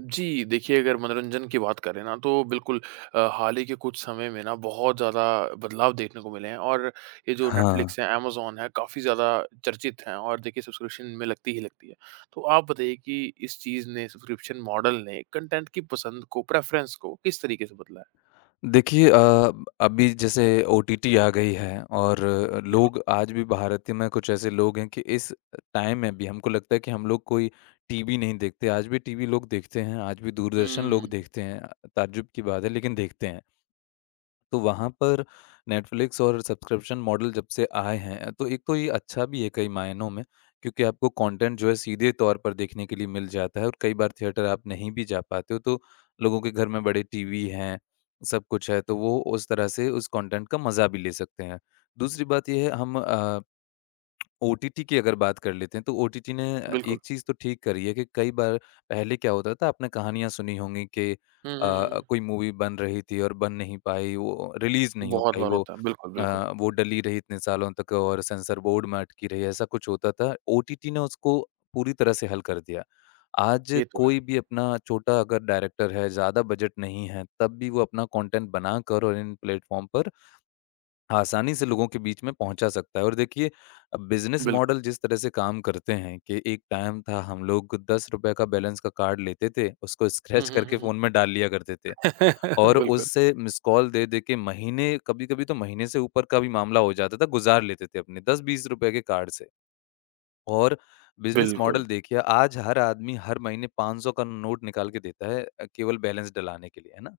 जी, देखिए अगर मनोरंजन की बात करें ना तो बिल्कुल हाल ही के कुछ समय में ना बहुत ज़्यादा बदलाव देखने को मिले हैं और ये जो हाँ, नेटफ्लिक्स है, अमेज़न है, काफ़ी ज़्यादा चर्चित हैं और देखिए सब्सक्रिप्शन में लगती ही लगती है। तो आप बताइए कि इस चीज़ ने सब्सक्रिप्शन मॉडल ने कंटेंट की पसंद को, प्रेफ़रेंस को किस तरीके से बदला है? देखिए अभी जैसे ओटीटी आ गई है और बिल्कुल। लोग आज भी भारत में कुछ ऐसे लोग हैं कि इस टाइम में भी हमको लगता है कि हम लोग कोई टीवी नहीं देखते। आज भी टीवी लोग देखते हैं, आज भी दूरदर्शन लोग हुँ, देखते हैं। ताज्जुब की बात है लेकिन देखते हैं। तो वहाँ पर नेटफ्लिक्स और सब्सक्रिप्शन मॉडल जब से आए हैं, तो एक तो ये अच्छा भी है कई मायनों में, क्योंकि आपको कंटेंट जो है सीधे तौर पर देखने के लिए मिल जाता है और कई बार थिएटर आप नहीं भी जा पाते हो, तो लोगों के घर में बड़े टीवी हैं, सब कुछ है, तो वो उस तरह से उस कंटेंट का मज़ा भी ले सकते हैं। दूसरी बात ये है हम ओटीटी की अगर बात कर लेते हैं, तो ओटीटी ने बिल्कुल। एक चीज़ तो ठीक करी है कि कई बार पहले क्या होता था आपने कहानियाँ सुनी होंगी कि हुँ, हुँ, हुँ, हुँ। कोई मूवी बन रही थी और बन नहीं पाई, वो रिलीज़ नहीं हो बहुत पाई बार होता है। बिल्कुल, अ, बिल्कुल। वो डली रही इतने सालों तक और सेंसर बोर्ड में अटकी रही, ऐसा कुछ होता था। ओटीटी ने उसको पूरी तरह से हल कर दिया। आज ये तो है। कोई भी अपना छोटा अगर डायरेक्टर है, ज़्यादा बजट नहीं है, तब भी वो अपना कंटेंट बनाकर और इन प्लेटफ़ॉर्म पर आसानी से लोगों के बीच में पहुंचा सकता है। और देखिए अब बिजनेस बिल्कुल। मॉडल जिस तरह से काम करते हैं कि एक टाइम था हम लोग 10 रुपए का बैलेंस का कार्ड लेते थे उसको हुँ, स्क्रैच हुँ, हुँ, करके हुँ। फोन में डाल लिया करते थे और बिल्कुल, उससे मिस कॉल दे दे के महीने कभी कभी तो महीने से ऊपर का भी मामला हो जाता था, गुजार लेते थे अपने दस बीस रुपए के कार्ड से। और बिजनेस बिल्कुल। मॉडल देखिए आज हर आदमी हर महीने 500 का नोट निकाल के देता है केवल बैलेंस डलाने के लिए, है ना।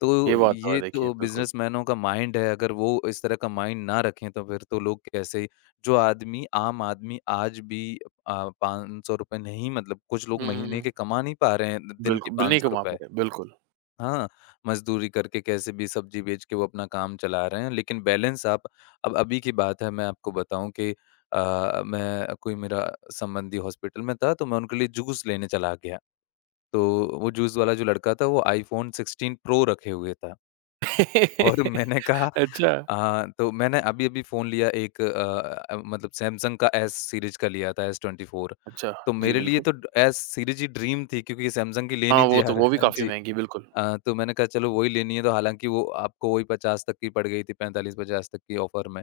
तो ये बात तो है ये देखिए, तो बिल्कुल। बिज़नेसमैनों का माइंड है, अगर वो इस तरह का माइंड ना रखें तो फिर तो लोग कैसे ही। जो आदमी आम आदमी आज भी ₹500 नहीं, मतलब कुछ लोग हुँ, हुँ, महीने हुँ। के कमा नहीं पा रहे हैं, द दिन के बिल्कुल, बिल नहीं ₹500। कमा पा रहे, बिल्कुल। हाँ, मज़दूरी करके कैसे भी सब्ज़ी बेच के वो अपना काम चला रहे हैं, लेकिन बैलेंस आप। अब अभी की बात है मैं आपको बताऊँ कि मैं, कोई मेरा संबंधी हॉस्पिटल में था तो मैं उनके लिए जूस लेने चला गया। तो वो जूस वाला जो लड़का था वो iPhone 16 प्रो रखे हुए था। और मैंने कहा अच्छा, तो मैंने अभी-अभी फ़ोन लिया एक, मतलब सैमसंग का एस सीरीज़ का लिया था, एस 24। अच्छा, तो जी मेरे लिए बिल्कुल। तो एस सीरीज़ ही ड्रीम थी क्योंकि सैमसंग की हाँ, लेनी थी वो तो यार वो भी काफ़ी जी। महँगी, बिल्कुल। तो मैंने कहा चलो वही लेनी है, तो हालाँकि वो आपको वही 50 तक की पड़ गई थी, 45-50 तक की ऑफ़र में।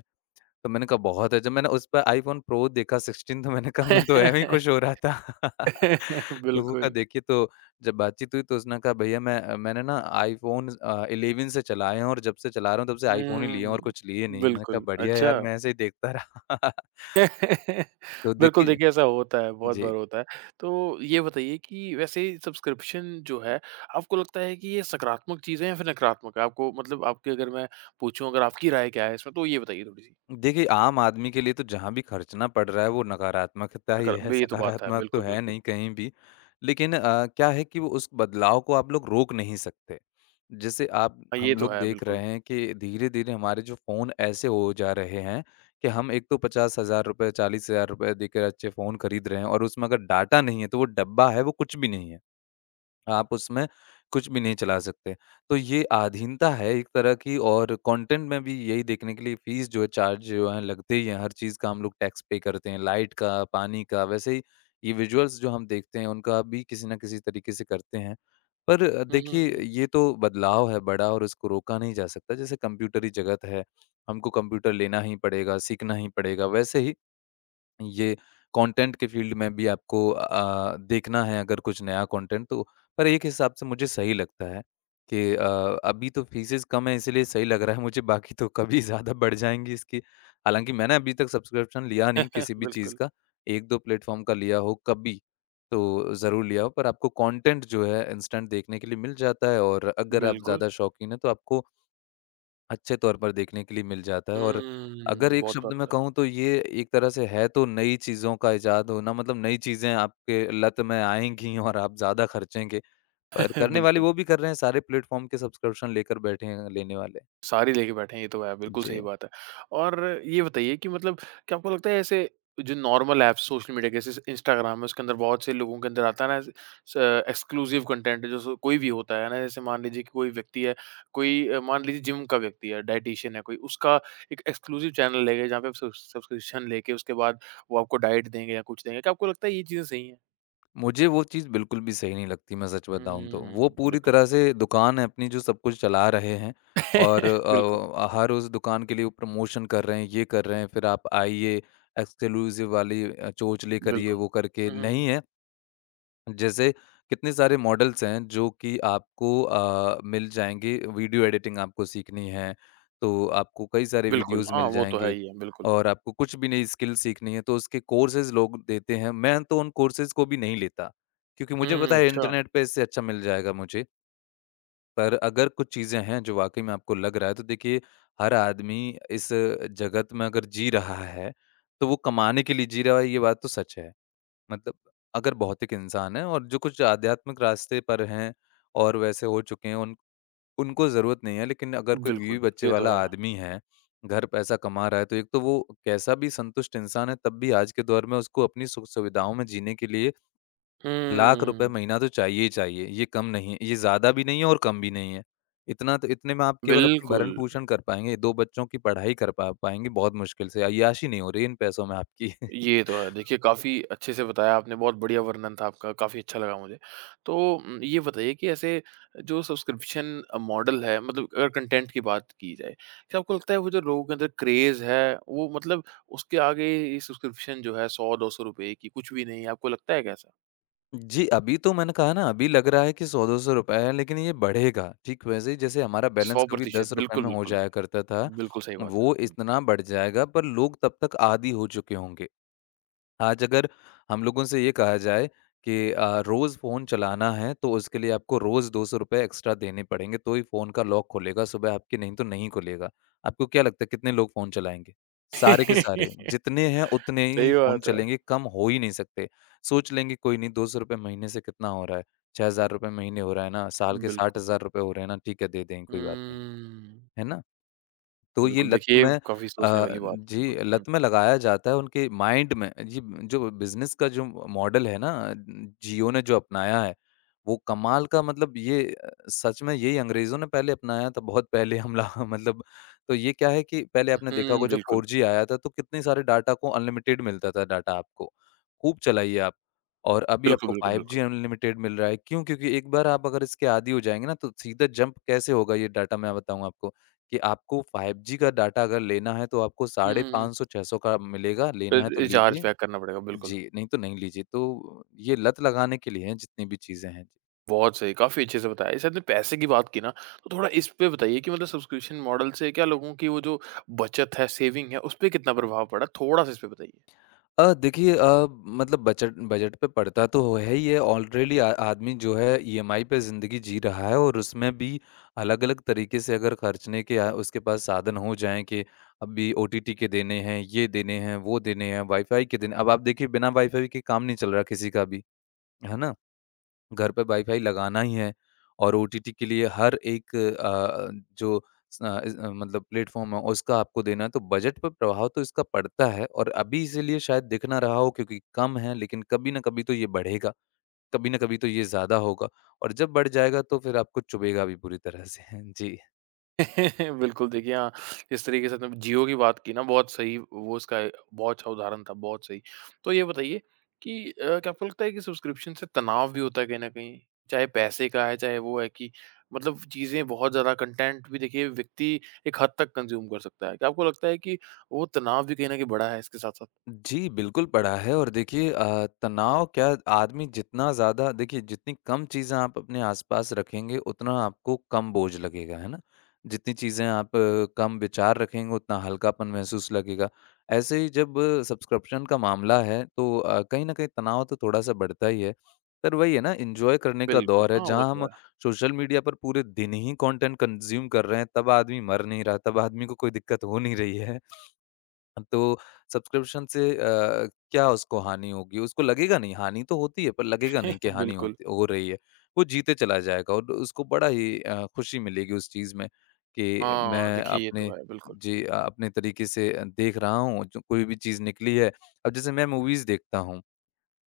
तो मैंने कहा बहुत है, जब मैंने उस पर आईफ़ोन प्रो देखा 16 तो मैंने कहा मैं तो ऐवें ही खुश हो रहा था। लोगों का बिल्कुल। देखिए तो जब बातचीत हुई तो उसने कहा भैया मैंने ना आईफ़ोन 11 से चलाए हैं और जब से चला रहा हूँ तब से आईफ़ोन ही लिए हैं हुँ, और कुछ लिए नहीं है। मैंने कहा बिल्कुल, बढ़िया है अच्छा। यार, मैं ऐसे ही देखता रहा। तो बिल्कुल, देखिए देखिए ऐसा होता है, बहुत जी। बार होता है। तो ये बताइए कि वैसे सब्सक्रिप्शन जो है, आपको लगता है कि ये सकारात्मक चीज़ है या फिर नकारात्मक है? आपको मतलब आपकी अगर मैं पूछूँ अगर आपकी राय क्या है इसमें, तो ये बताइए थोड़ी-सी? देखिए, आम आदमी के लिए तो जहाँ भी खर्चना पड़ रहा है वो नकारात्मकता ही है, अगर ये तो बात है, सकारात्मक तो बिल्कुल, है बिल्कुल। नहीं कहीं भी। लेकिन क्या है कि वो उस बदलाव को आप लोग रोक नहीं सकते। जैसे आप, हाँ, ये हम तो लोग है, देख रहे बिल्कुल। हैं कि धीरे-धीरे हमारे जो फ़ोन ऐसे हो जा रहे हैं कि हम एक तो ₹50,000 ₹40,000 देकर अच्छे फ़ोन खरीद रहे हैं और उसमें अगर डाटा नहीं है तो वो डब्बा है, वो कुछ भी नहीं है। आप उसमें कुछ भी नहीं चला सकते। तो ये आधीनता है एक तरह की, और कंटेंट में भी यही देखने के लिए फ़ीस जो है, चार्ज जो है, लगते ही हैं। हर चीज़ का हम लोग टैक्स पे करते हैं, लाइट का, पानी का, वैसे ही ये विजुअल्स जो हम देखते हैं उनका भी किसी न किसी तरीके से करते हैं। पर हुँ, हुँ, देखिए हुँ। ये तो बदलाव है बड़ा और इसको रोका नहीं जा सकता। जैसे कंप्यूटरी जगत है, हमको कंप्यूटर लेना ही पड़ेगा, सीखना ही पड़ेगा, वैसे ही ये कंटेंट के फील्ड में भी आपको देखना है अगर कुछ नया कंटेंट तो। पर एक हिसाब से मुझे सही लगता है कि अभी तो फीसेस कम है इसलिए सही लग रहा है मुझे, बाकी तो कभी ज़्यादा बढ़ जाएँगी इसकी। हालाँकि मैंने अभी तक सब्सक्रिप्शन लिया नहीं किसी भी चीज़ बिल्कुल। का, 1-2 प्लेटफ़ॉर्म का लिया हो कभी, तो ज़रूर लिया हो, पर आपको कंटेंट जो है इंस्टेंट देखने के लिए मिल जाता है और अगर आप बिल्कुल। ज़्यादा शौकीन हैं तो आपको अच्छे तौर पर देखने के लिए मिल जाता है। और अगर हुँ, एक बहुत बार शब्द में होता है। कहूँ तो ये एक तरह से है तो नई चीज़ों का इज़ाद होना, मतलब नई चीज़ें आपके लत में आएँगी और आप ज़्यादा खर्चेंगे। पर करने वाले बिल्कुल, वो भी कर रहे हैं, सारे प्लेटफ़ॉर्म के सब्सक्रिप्शन लेकर बैठे हैं लेने वाले। सारी लेके बैठे हैं, ये तो है, बिल्कुल सही जी। बात है। और ये बताइए कि मतलब क्या आपको लगता है ऐसे जो नॉर्मल ऐप्स सोशल मीडिया के जैसे इंस्टाग्राम है, उसके अंदर बहुत से लोगों के अंदर आता है ना ऐसे स एक्सक्लूसिव कंटेंट जो सो कोई भी होता है ना, जैसे मान लीजिए कि कोई व्यक्ति है, कोई मान लीजिए जिम का व्यक्ति है, डायटीशियन है कोई, उसका एक एक्सक्लूसिव चैनल लेके जहाँ पे आप सब्सक्रिप्शन लेके उसके बाद वो आपको डाइट देंगे या कुछ देंगे। क्या आपको लगता है ये चीज़ें सही हैं? मुझे वो चीज़ बिल्कुल भी सही नहीं लगती, मैं सच बताऊँ तो। हुँ, वो पूरी बिल्कुल। तरह से दुकान है अपनी, जो सब कुछ चला रहे हैं। और बिल्कुल। हर उस दुकान के लिए वो प्रमोशन कर रहे हैं, ये कर रहे हैं, फिर आप आइए एक्सक्लूसिव वाली चोंच लेकर, ये बिल्कुल। वो करके हुँ, हुँ, नहीं हुँ। है। जैसे कितने सारे मॉडल्स हैं जो कि आपको मिल जाएँगे, वीडियो एडिटिंग आपको सीखनी है, तो आपको कई सारे बिल्कुल, वीडियोज़ हाँ, मिल वो तो है जाएँगे। ही है, बिल्कुल। और आपको कुछ भी नई स्किल सीखनी है, तो उसके कोर्सेज़ लोग देते हैं। मैं तो उन कोर्सेज़ को भी नहीं लेता, क्योंकि मुझे हुँ। पता है अच्छा, इंटरनेट पे इससे अच्छा मिल जाएगा मुझे। पर अगर कुछ चीज़ें हैं जो वाक़ई में आपको लग रहा है, तो देखिए हर आदमी इस जगत में अगर जी रहा है, तो वो कमाने के लिए जी रहा है, ये बात तो सच है। मतलब अगर भौतिक इंसान है, और जो कुछ आध्यात्मिक रास्ते पर हैं और वैसे हो चुके हैं उन उनको ज़रूरत नहीं है, लेकिन अगर कोई बीवी बिल्कुल, बच्चे ये तो वाला है। आदमी है, घर पैसा कमा रहा है, तो एक तो वो कैसा भी संतुष्ट इंसान है तब भी आज के दौर में उसको अपनी सुख-सुविधाओं में जीने के लिए लाख रुपए हुँ। महीना तो चाहिए ही चाहिए। ये कम नहीं है, ये ज़्यादा भी नहीं है और कम भी नहीं है। इतना तो, इतने में आप केवल अपनी बिल्कुल, भरण-पोषण कर पाएँगे, 2 बच्चों की पढ़ाई कर पा पाएँगे बहुत मुश्किल से, अय्याशी नहीं हो रही है इन पैसों में आपकी। ये तो है। देखिए, काफ़ी अच्छे से बताया आपने, बहुत बढ़िया वर्णन था आपका, काफ़ी अच्छा लगा मुझे। तो ये बताइए कि ऐसे जो सब्सक्रिप्शन मॉडल है, मतलब अगर कंटेंट की बात की जाए, क्या आपको लगता है वो जो लोगों के अंदर क्रेज़ है, वो मतलब उसके आगे ये सब्सक्रिप्शन जो है ₹100-200 की कुछ भी नहीं है, आपको लगता है क्या ऐसा? जी, अभी तो मैंने कहा ना, अभी लग रहा है कि 100-200 रुपए है, लेकिन ये बढ़ेगा। ठीक वैसे ही जैसे हमारा बैलेंस कभी 100% ₹10 बिल्कुल, में हो बिल्कुल। जाया करता था, बिल्कुल सही बात है। वो हुँ। इतना बढ़ जाएगा पर लोग तब तक आदी हो चुके होंगे। आज अगर हम लोगों से ये कहा जाए कि रोज़ फ़ोन चलाना है तो उसके लिए आपको रोज़ ₹200 एक्स्ट्रा देने पड़ेंगे तो ही फ़ोन का लॉक खुलेगा सुबह आपके, नहीं तो नहीं खुलेगा। आपको क्या लगता है कितने लोग फ़ोन चलाएँगे? सारे के सारे, जितने हैं उतने ही सही फ़ोन बात है। चलेंगे, कम हो ही नहीं सकते। सोच लेंगे कोई नहीं, ₹200 महीने से कितना हो रहा है? ₹6000 महीने हो रहा है ना? साल के बिल्कुल। ₹60,000 हो रहे हैं ना? ठीक है, दे देंगे, हुँ। कोई बात नहीं है। है ना? तो बिल्कुल, ये बिल्कुल। लत देखिए ये में काफ़ी सोचने वाली अ, बात है, जी, बिल्कुल। लत हुँ। में लगाया जाता है उनके माइंड में। जी, जो बिज़नेस का जो मॉडल है ना, जियो ने जो अपनाया है, वो कमाल का, मतलब ये सच में यही अंग्रेज़ों ने पहले अपनाया था, बहुत पहले हमला मतलब। तो ये क्या है कि पहले आपने देखा हुँ, होगा जब बिल्कुल। 4G आया था तो कितने सारे डाटा को, अनलिमिटेड मिलता था डाटा आपको, खूब चलाइए आप। और अभी बिल्कुल, आपको बिल्कुल, 5G बिल्कुल। अनलिमिटेड मिल रहा है, क्यों? क्योंकि एक बार आप अगर इसके आदी हो जाएँगे ना तो सीधा जंप कैसे होगा ये डाटा मैं बताऊँ आपको। कि आपको 5G का डाटा अगर लेना है तो आपको हुँ, साढ़े हुँ, हुँ। 500-600 का मिलेगा, लेना है फिर तो ये चार्ज लीजिए। पैक करना पड़ेगा, बिल्कुल। जी, नहीं तो नहीं लीजिए। तो ये लत लगाने के लिए हैं जितनी भी चीज़ें हैं। बहुत सही, काफ़ी अच्छे से बताया। जैसे आपने पैसे की बात की ना, तो थोड़ा इस पे बताइए कि मतलब सब्सक्रिप्शन मॉडल से क्या लोगों की वो जो बचत है, सेविंग है, उस पे कितना प्रभाव पड़ा? थोड़ा-सा इस पे बताइए। देखिए मतलब बजट बजट पे पड़ता तो है ही है, ऑलरेडी आ आदमी जो है ईएमआई पे ज़िंदगी जी रहा है और उसमें भी अलग-अलग तरीके से अगर खर्चने के उसके पास साधन हो जाएँ कि अभी ओटीटी के देने हैं, ये देने हैं, वो देने हैं, वाईफ़ाई के देने, अब आप देखिए बिना वाईफ़ाई के काम नहीं चल रहा किसी का भी, है ना? घर पे वाईफ़ाई लगाना ही है और ओटीटी के लिए हर एक जो स अ, इस अ, मतलब प्लेटफ़ॉर्म है उसका आपको देना है, तो बजट पर प्रभाव तो इसका पड़ता है और अभी इसीलिए शायद दिख ना रहा हो क्योंकि कम है लेकिन कभी ना कभी तो ये बढ़ेगा, कभी ना कभी तो ये ज़्यादा होगा और जब बढ़ जाएगा तो फिर आपको चुभेगा भी पूरी तरह से। जी। बिल्कुल, देखिए हाँ, जिस तरीके से आपने जियो की बात की ना बहुत सही वो उसका बहुत अच्छा उदाहरण था, बहुत सही। तो ये बताइए कि क्या आपको लगता है कि सब्सक्रिप्शन से तनाव भी होता है कहीं न कहीं? चाहे पैसे का है, चाहे वो है कि मतलब चीज़ें बहुत ज़्यादा कंटेंट भी देखिए व्यक्ति एक हद तक कंज़्यूम कर सकता है। क्या आपको लगता है कि वो तनाव भी कहीं न कहीं बढ़ा है इसके साथ-साथ? जी, बिल्कुल पड़ा है और देखिए तनाव क्या आदमी जितना ज़्यादा देखिए जितनी कम चीज़ें आप अपने आस-पास रखेंगे, उतना आपको कम बोझ लगेगा, है ना? जितनी चीज़ें आप कम विचार रखेंगे, उतना हल्कापन महसूस लगेगा। ऐसे ही जब सब्सक्रिप्शन का मामला है, तो कहीं न कहीं तनाव तो थोड़ा-सा बढ़ता ही है। पर वही है ना, एन्जॉय करने का बिल्कुल, दौर है, हाँ, वो जहाँ तो हम है। सोशल मीडिया पर पूरे दिन ही कंटेंट कंज़्यूम कर रहे हैं, तब आदमी मर नहीं रहा, तब आदमी को कोई दिक्कत हो नहीं रही है। तो सब्सक्रिप्शन से क्या उसको हानि होगी? उसको लगेगा नहीं, हानि तो होती है पर लगेगा नहीं कि हानि बिल्कुल। होती हो रही है। वो जीते चला जाएगा और उसको बड़ा ही खुशी मिलेगी उस चीज़ में कि हाँ, मैं देखिए ये तो अपने है, बिल्कुल। जी अपने तरीके से देख रहा हूँ, जो कोई भी चीज़ निकली है। अब जैसे मैं मूवीज़ देखता हूँ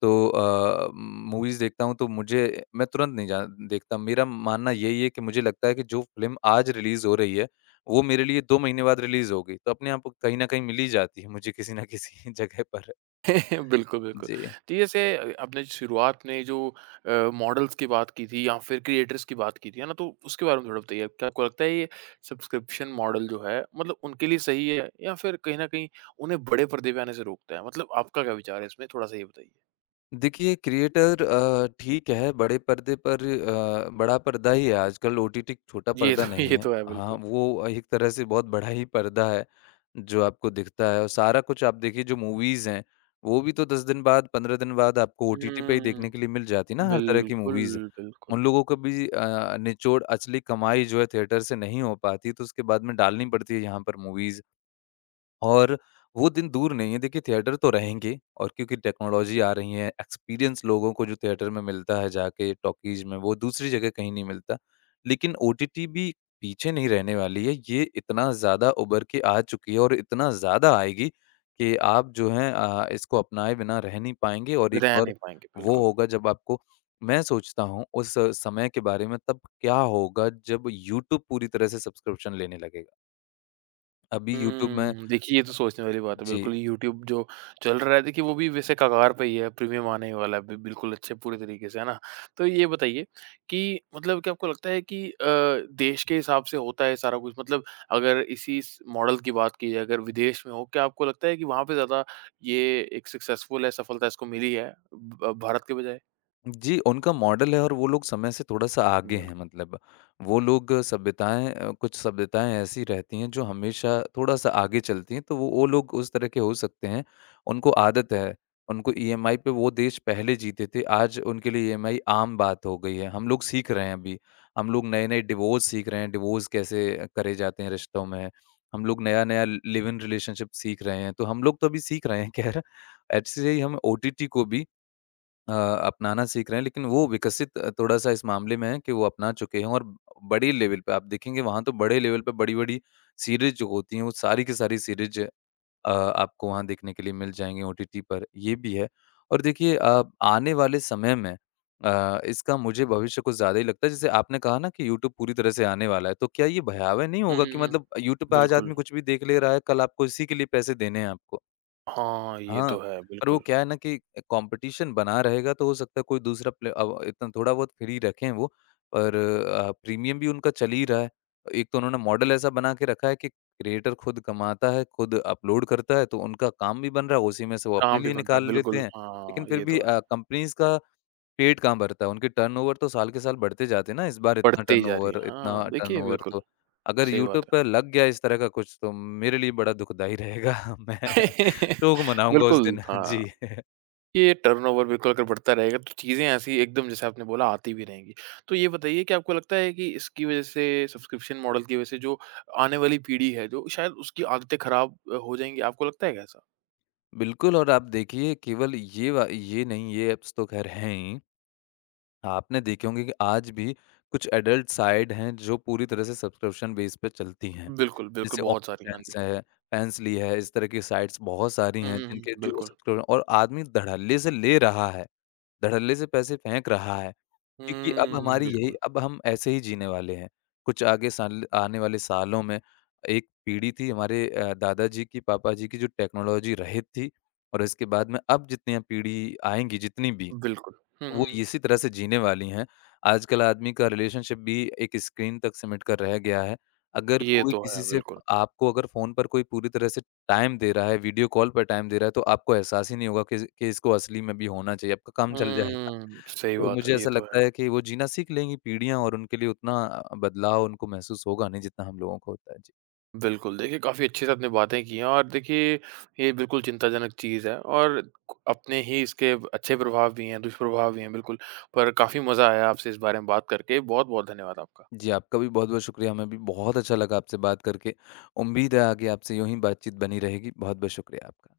तो मूवीज़ देखता हूँ तो मुझे मैं तुरंत नहीं जा देखता। मेरा मानना यही है कि मुझे लगता है कि जो फ़िल्म आज रिलीज़ हो रही है, वो मेरे लिए 2 महीने बाद रिलीज़ होगी। तो अपने आप को कहीं न कहीं मिल ही जाती है मुझे किसी न किसी जगह पर। बिल्कुल, बिल्कुल। जी। तो जैसे आपने शुरुआत में जो मॉडल्स की बात की थी या फिर क्रिएटर्स की बात की थी, है ना? तो उसके बारे में थोड़ा बताइए। क्या आपको लगता है ये सब्सक्रिप्शन मॉडल जो है मतलब उनके लिए सही है या फिर कहीं न कहीं उन्हें बड़े पर्दे पे आने से रोकता है? मतलब आपका क्या विचार है इसमें? थोड़ा-सा ये बताइए। देखिए क्रिएटर ठीक है, बड़े पर्दे पर बड़ा पर्दा ही है आजकल ओटीटी छोटा ये पर्दा तो नहीं ये है। तो है हाँ, बिल्कुल। वो एक तरह से बहुत बड़ा ही पर्दा है, जो आपको दिखता है और सारा कुछ आप देखिए जो मूवीज़ हैं, वो भी तो 10 दिन बाद, 15 दिन बाद आपको ओटीटी पे ही हुँ, देखने के लिए मिल जाती है ना हर तरह की बिल्कुल, मूवीज़। बिल्कुल। उन लोगों को भी निचोड़ असली कमाई जो है थिएटर से नहीं हो पाती, तो उसके बाद में डालनी पड़ती है यहाँ पर मूवीज़। और वो दिन दूर नहीं है। देखिए थिएटर तो रहेंगे और क्योंकि टेक्नोलॉजी आ रही है, एक्सपीरियंस लोगों को जो थिएटर में मिलता है जाके टॉकीज़ में वो दूसरी जगह कहीं नहीं मिलता। लेकिन ओटीटी भी पीछे नहीं रहने वाली है। ये इतना ज़्यादा उभर के आ चुकी है और इतना ज़्यादा आएगी कि आप जो हैं इसको अपनाए बिना रह नहीं पाएँगे और एक रह और नहीं पाएँगे, वो बिल्कुल। होगा जब आपको मैं सोचता हूँ उस समय के बारे में तब क्या होगा जब यूट्यूब पूरी तरह से सब्सक्रिप्शन लेने लगेगा। अभी यूट्यूब में हुँ, देखिए ये तो सोचने वाली बात है। जी। बिल्कुल यूट्यूब जो चल रहा है देखिए वो भी वैसे कगार पे ही है, प्रीमियम आने ही वाला है बि बिल्कुल अच्छे पूरे तरीके से, है ना? तो ये बताइए कि मतलब क्या आपको लगता है कि देश के हिसाब से होता है सारा कुछ? मतलब अगर इसी स मॉडल की बात की जाए अगर विदेश में हो, क्या आपको लगता है कि वहाँ पे ज़्यादा ये एक सक्सेसफुल है, सफलता इसको मिली है ब भारत के बजाय? जी, उनका मॉडल है और वो लोग समय से थोड़ा-सा आगे बिल्क हैं मतलब। वो लोग सभ्यताएँ कुछ सभ्यताएँ ऐसी रहती हैं जो हमेशा थोड़ा-सा आगे चलती हैं, तो वो लोग उस तरह के हो सकते हैं। उनको आदत है, उनको ईएमआई पे वो देश पहले जीते थे, आज उनके लिए ईएमआई आम बात हो गई है। हम लोग सीख रहे हैं अभी, हम लोग नए-नए डिवोर्स सीख रहे हैं, डिवोर्स कैसे करे जाते हैं रिश्तों में। हम लोग नया-नया लिव इन रिलेशनशिप सीख रहे हैं, तो हम लोग तो अभी सीख रहे हैं ख़ैर। ऐसे ही हम ओटीटी को भी अ, अपनाना सीख रहे हैं, लेकिन वो विकसित थोड़ा-सा इस मामले में है कि वो अपना चुके हैं और बड़ी लेवल पे आप देखेंगे वहाँ तो बड़े लेवल पे बड़ी-बड़ी सीरीज़ जो होती हैं, वो सारी की सारी सीरीज़ आपको वहाँ देखने के लिए मिल जाएँगी ओटीटी पर, ये भी है। और देखिए आने वाले समय में इसका मुझे भविष्य कुछ ज़्यादा ही लगता है, जैसे आपने कहा ना कि यूट्यूब पूरी तरह से आने वाला है, तो क्या ये भयावह नहीं हुँ, होगा हुँ, कि हुँ। मतलब यूट्यूब पे आज बिल्कुल। आदमी कुछ भी देख ले रहा है, कल आपको इसी के लिए पैसे देने हैं आपको? हाँ, ये हाँ, तो है पर वो बिल्कुल। क्या है ना कि कॉम्पिटिशन बना रहेगा तो हो सकता है कोई दूसरा प्ले अब इतना थोड़ा बहुत फ्री रखें वो पर प्रीमियम भी उनका चल ही रहा है। एक तो उन्होंने मॉडल ऐसा बना के रखा है कि क्रिएटर खुद कमाता है, खुद अपलोड करता है तो उनका काम भी बन रहा है, उसी में से वो अपने काम भी लिए बन रहा है, निकाल लेते बिल्कुल। हैं। लेकिन हाँ, फिर ये भी तो है। कंपनीज़ का पेट कहाँ भरता है? उनके टर्नओवर तो साल के साल बढ़ते जाते हैं ना, इस बार बढ़ते ही जा रही है। हाँ, इतना देखिए टर्नओवर बिल्कुल, तो अगर सही यूट्यूब बात पे लग गया इस तरह का कुछ तो मेरे लिए बड़ा दुखदाई रहेगा। मैं है। शोक मनाऊँगा उस बिल्कुल, दिन। हाँ, जी। ये टर्नओवर बिल्कुल अगर बढ़ता रहेगा तो चीज़ें ऐसी एकदम जैसे आपने बोला आती भी रहेंगी। तो ये बताइए कि आपको लगता है कि इसकी वज़ह से सब्सक्रिप्शन मॉडल की वज़ह से जो आने वाली पीढ़ी है जो शायद उसकी आदतें ख़राब हो जाएँगी, आपको लगता है क्या ऐसा? बिल्कुल और आप देखिए केवल ये वा ये नहीं, ये ऐप्स तो ख़ैर हैं ही। आपने देखे होंगे कि आज भी कुछ एडल्ट साइट हैं जो पूरी तरह से सब्सक्रिप्शन बेस पे चलती हैं। बिल्कुल, बिल्कुल, जैसे बहुत सारी हैं। हाँ ऑनलीफैन्स जी। है, फैंसली है, इस तरह की साइट्स बहुत सारी हुँ, हैं हुँ, जिनके हुँ, जो बिल्कुल। सब्सक्रिप्शन और आदमी धड़ल्ले से ले रहा है। धड़ल्ले से पैसे फेंक रहा है, क्योंकि अब हुँ, हमारी यही बिल्कुल, अब हम ऐसे ही जीने वाले हैं। कुछ आगे साल आने वाले सालों में एक पीढ़ी थी हमारे दादाजी की, पापा जी की जो टेक्नोलॉजी रहित थी और इसके बाद में अब जितनी पीढ़ी आएँगी जितनी भी, बिल्कुल। हुँ, वो हुँ, हुँ। इसी तरह से जीने वाली हैं। आजकल आदमी का रिलेशनशिप भी एक स्क्रीन तक सिमट कर रह गया है। अगर ये कोई तो किसी है, से बिल्कुल। आपको अगर फ़ोन पर कोई पूरी तरह से टाइम दे रहा है, वीडियो कॉल पर टाइम दे रहा है, तो आपको एहसास ही नहीं होगा कि इसको असली में भी होना चाहिए, आपका काम चल जाएगा। हुँ, सही तो बात मुझे है, ये ऐसा तो है। लगता है कि वो जीना सीख लेंगी पीढ़ियाँ और उनके लिए उतना बदलाव उनको महसूस होगा नहीं जितना हम लोगों को होता है। जी। बिल्कुल, देखिए काफ़ी अच्छे से आपने बातें की हैं और देखिए ये बिल्कुल चिंताजनक चीज़ है और अपने ही इसके अच्छे प्रभाव भी हैं, दुष्प्रभाव भी हैं बिल्कुल। पर काफ़ी मज़ा आया आपसे इस बारे में बात करके। बहुत-बहुत धन्यवाद आपका। जी, आपका भी बहुत-बहुत शुक्रिया। हमें भी बहुत अच्छा लगा आपसे बात करके। उम्मीद है आगे आपसे यूँ ही बातचीत बनी रहेगी। बहुत-बहुत शुक्रिया आपका।